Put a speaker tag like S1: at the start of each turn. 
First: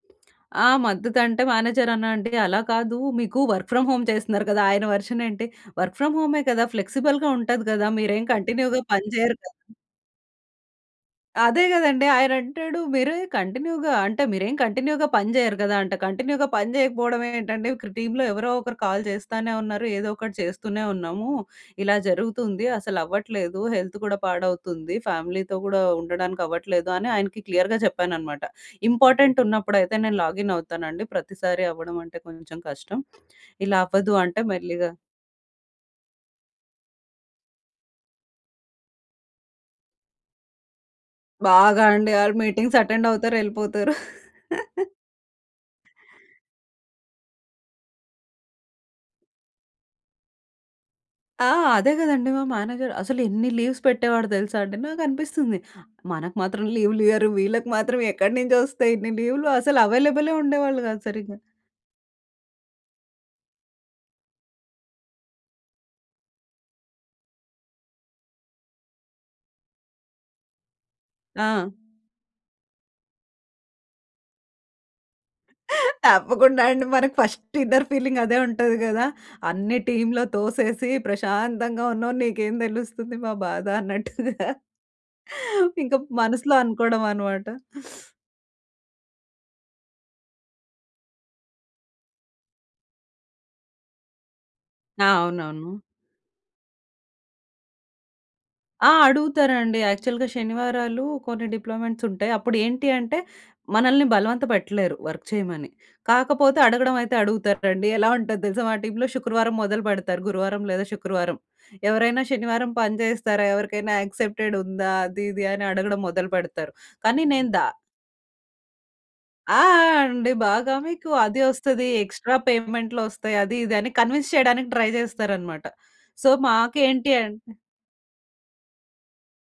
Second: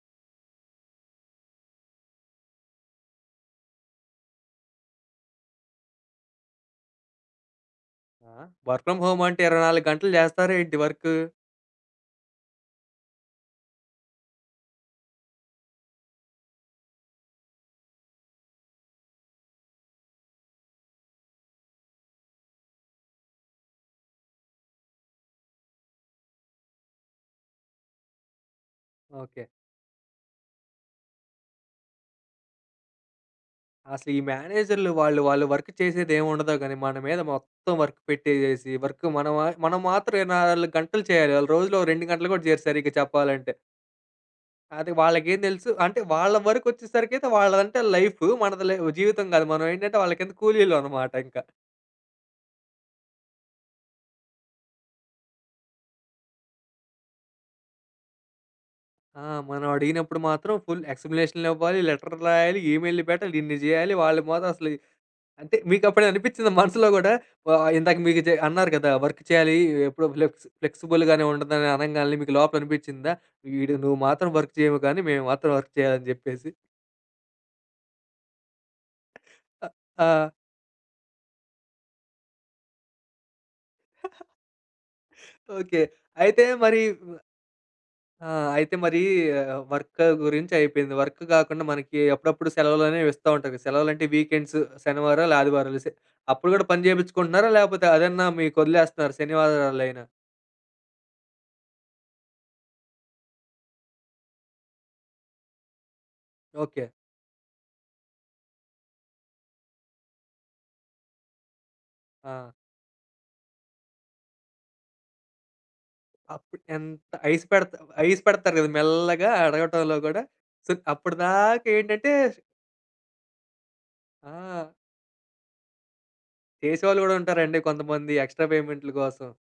S1: ఆ! మద్దతంటే మేనేజర్ అన్నా అంటే అలా కాదు మీకు వర్క్ ఫ్రమ్ హోమ్ చేస్తున్నారు కదా! ఆయన వర్షన్ ఏంటి? "వర్క్ ఫ్రామ్ హోమే కదా! ఫ్లెక్సిబుల్‌గా ఉంటది కదా! మీరేం
S2: ఆ!
S1: కంటిన్యూ‌గా
S2: వర్క్ ఫ్రమ్
S1: పని
S2: హోమ్
S1: చేయరు
S2: అంటే
S1: కదా!"
S2: 24 గంటలు చేస్తారా ఏంటి వర్కు?
S1: అదే కదండీ! ఆయనంటాడు "మీరే కంటిన్యూగా" అంటే "మీరేం కంటిన్యూగా పని చేయరు కదా!" అంట. కంటిన్యూగా పని చేయకపోవడం ఏంటండీ ఇక్కడ టీమ్‌లో ఎవరో ఒకరు కాల్ చేస్తానే ఉన్నారు. ఏదో ఒకటి చేస్తూనే ఉన్నాము. ఇలా జరుగుతుంది అసలవ్వట్లేదు హెల్త్ కూడా పాడవుతుంది. ఫ్యామిలీతో గూడా ఉండడానికవ్వట్లేదు అని ఆయనకి క్లియర్‌గా చెప్పాననమాట. Important
S2: okay.
S1: ఉన్నప్పుడైతే నేను లాగిన్ అవుతానండి. ప్రతిసారి అవ్వడం అంటే కొంచెం కష్టం. ఇలా
S2: అసలు
S1: అవ్వద్దు
S2: ఈ
S1: అంటే
S2: మేనేజర్‌లు
S1: మెల్లిగా
S2: వాళ్ళు, వాళ్ళు వర్క్ చేసేది ఏమి ఉండదు. కానీ మన మీద మొత్తం వర్క్ పెట్టేసేసి వర్క్ మనం మా మనం మాత్రం 24 గంటలు చేయాలి. వాళ్ళు రోజులో
S1: బాగా
S2: ఓ 2
S1: అండి.
S2: గంటలు
S1: ఆళ్ళు
S2: గూడా జేయరు
S1: మీటింగ్స్
S2: సరిగ్గా
S1: అటెండ్ అవుతారు.
S2: చెప్పాలంటే.
S1: యెళ్ళిపోతారు.
S2: అది వాళ్ళకేం తెలుసు అంటే వాళ్ళ వరకొచ్చేసరికైతే వాళ్ళదంటే లైఫూ. మనది ల జీవితం కాదు. మనం ఏంటంటే వాళ్ళ కింద కూలీలవనమాట ఇంకా.
S1: ఆ! అదే కదండీ! మా మేనేజర్ అసలు ఎన్ని లీవ్స్ పెట్టేవాడో తెలుసా అండి. నాకనిపిస్తుంది. మనకు మాత్రం లీవులియ్యరు. వీళ్ళకి మాత్రం ఎక్కడి నుంచి వస్తాయి ఇన్ని
S2: ఆ!
S1: లీవ్‌లు
S2: మనం
S1: అసలు
S2: అడిగినప్పుడు
S1: అవైలబులే
S2: మాత్రం
S1: ఉండేవాళ్ళు
S2: ఫుల్
S1: కాదు సరిగ్గా.
S2: ఎక్స్‌లపేషన్ ఇవ్వాలి, లెటర్‌ రాయాలి, ఈమెయిల్‌లు పెట్టాలి ఇన్ని చేయాలి. వాళ్ళు మాత్రం అసలు అంటే మికప్పుడు అనిపిచ్చిందా మనసులో కూడా వా ఇందాక మీకు జ అన్నారు కదా! వర్క్ చేయాలి. ఎప్పుడో ఫ్లెక్స్ ఫ్లెక్స్‌బుల్ గానే ఉంటుందని
S1: ఆ!
S2: అనంగాల్నే మీకు లోపల అనిపిచ్చిందా వీడు నువ్వు మాత్రం వర్క్ చేయవు గానీ మేము మాత్రం వర్క్ చేయాలని చెప్పేసి.
S1: తప్పకుండా అండి. మనకు ఫస్ట్ ఇన్నర్ ఫీలింగదే ఉంటది కదా!
S2: అ!
S1: అన్నీ టీమ్‌లో
S2: ఆ!
S1: తోసేసి ప్రశాంతంగా ఉన్నావు. నీకేం తెలుస్తుంది మా బాధ అన్నట్టుగా.
S2: ఓకే.
S1: ఇంకా
S2: అయితే
S1: మనసులో
S2: మరి
S1: అనుకోవడం అన్నమాట.
S2: ఆ! అయితే మరీ వర్క గురించి అయిపోయింది. వర్క్ గాకుండా మనకి అప్పుడప్పుడు సెలవులనేవిస్తా ఉంటారు. సెలవులంటే, వీకెండ్సు,
S1: ఆ!
S2: శనివారాలు, ఆదివారాలు
S1: అవునవును.
S2: సె అప్పుడు గూడా పని చేపించుకుంటున్నారా. లేపోతే అదన్నా
S1: ఆ!
S2: మీకొదిలేస్తున్నారు శనివా
S1: అడుగుతారండి
S2: ఆదివారాలైనా?
S1: యాక్చువల్‌గా శనివారాలు కొన్ని డిప్లొమెంట్సుంటయి. అప్పుడేంటి అంటే మనల్ని బలవంత పెట్టలేరు వర్క్ చేయమని. కాకపోతే
S2: ఓకే.
S1: అడగడం అయితే అడుగుతారండి. ఎలా ఉంటది తెలుసా మా టీమ్‌లో, శుక్రవారం మొదలు పెడతారు. గురువారం లేదా శుక్రవారం, "ఎవరైనా
S2: ఆ!
S1: శనివారం పని చేస్తారా? ఎవరికైనా యాక్సెప్టెడ్ ఉందా?" అది, ఇది అని అడగడం మొదలుపెడతారు.
S2: అప్పుడెంత
S1: కానీ
S2: ఐస్
S1: నేను దా
S2: పెడుతా ఐస్ పెడతారు కదా! మెల్లగా
S1: ఆ!
S2: అడగటంలో గూడా.
S1: అండి
S2: సో,
S1: బాగా మీకు అది వస్తది,
S2: అప్పటిదాకేంటంటే
S1: ఎక్స్‌ట్రా పేమెంట్లొస్తాయి. అది ఇది అని కన్విన్స్ చేయడానికి
S2: ఆ!
S1: ట్రై చేస్తారన్నమాట. సో,
S2: చేసేవాళ్ళు
S1: మాకేంటి
S2: కూడా
S1: అంటే
S2: ఉంటారండి కొంతమంది. ఎక్స్‌ట్రా పేమెంట్‌లు కోసం.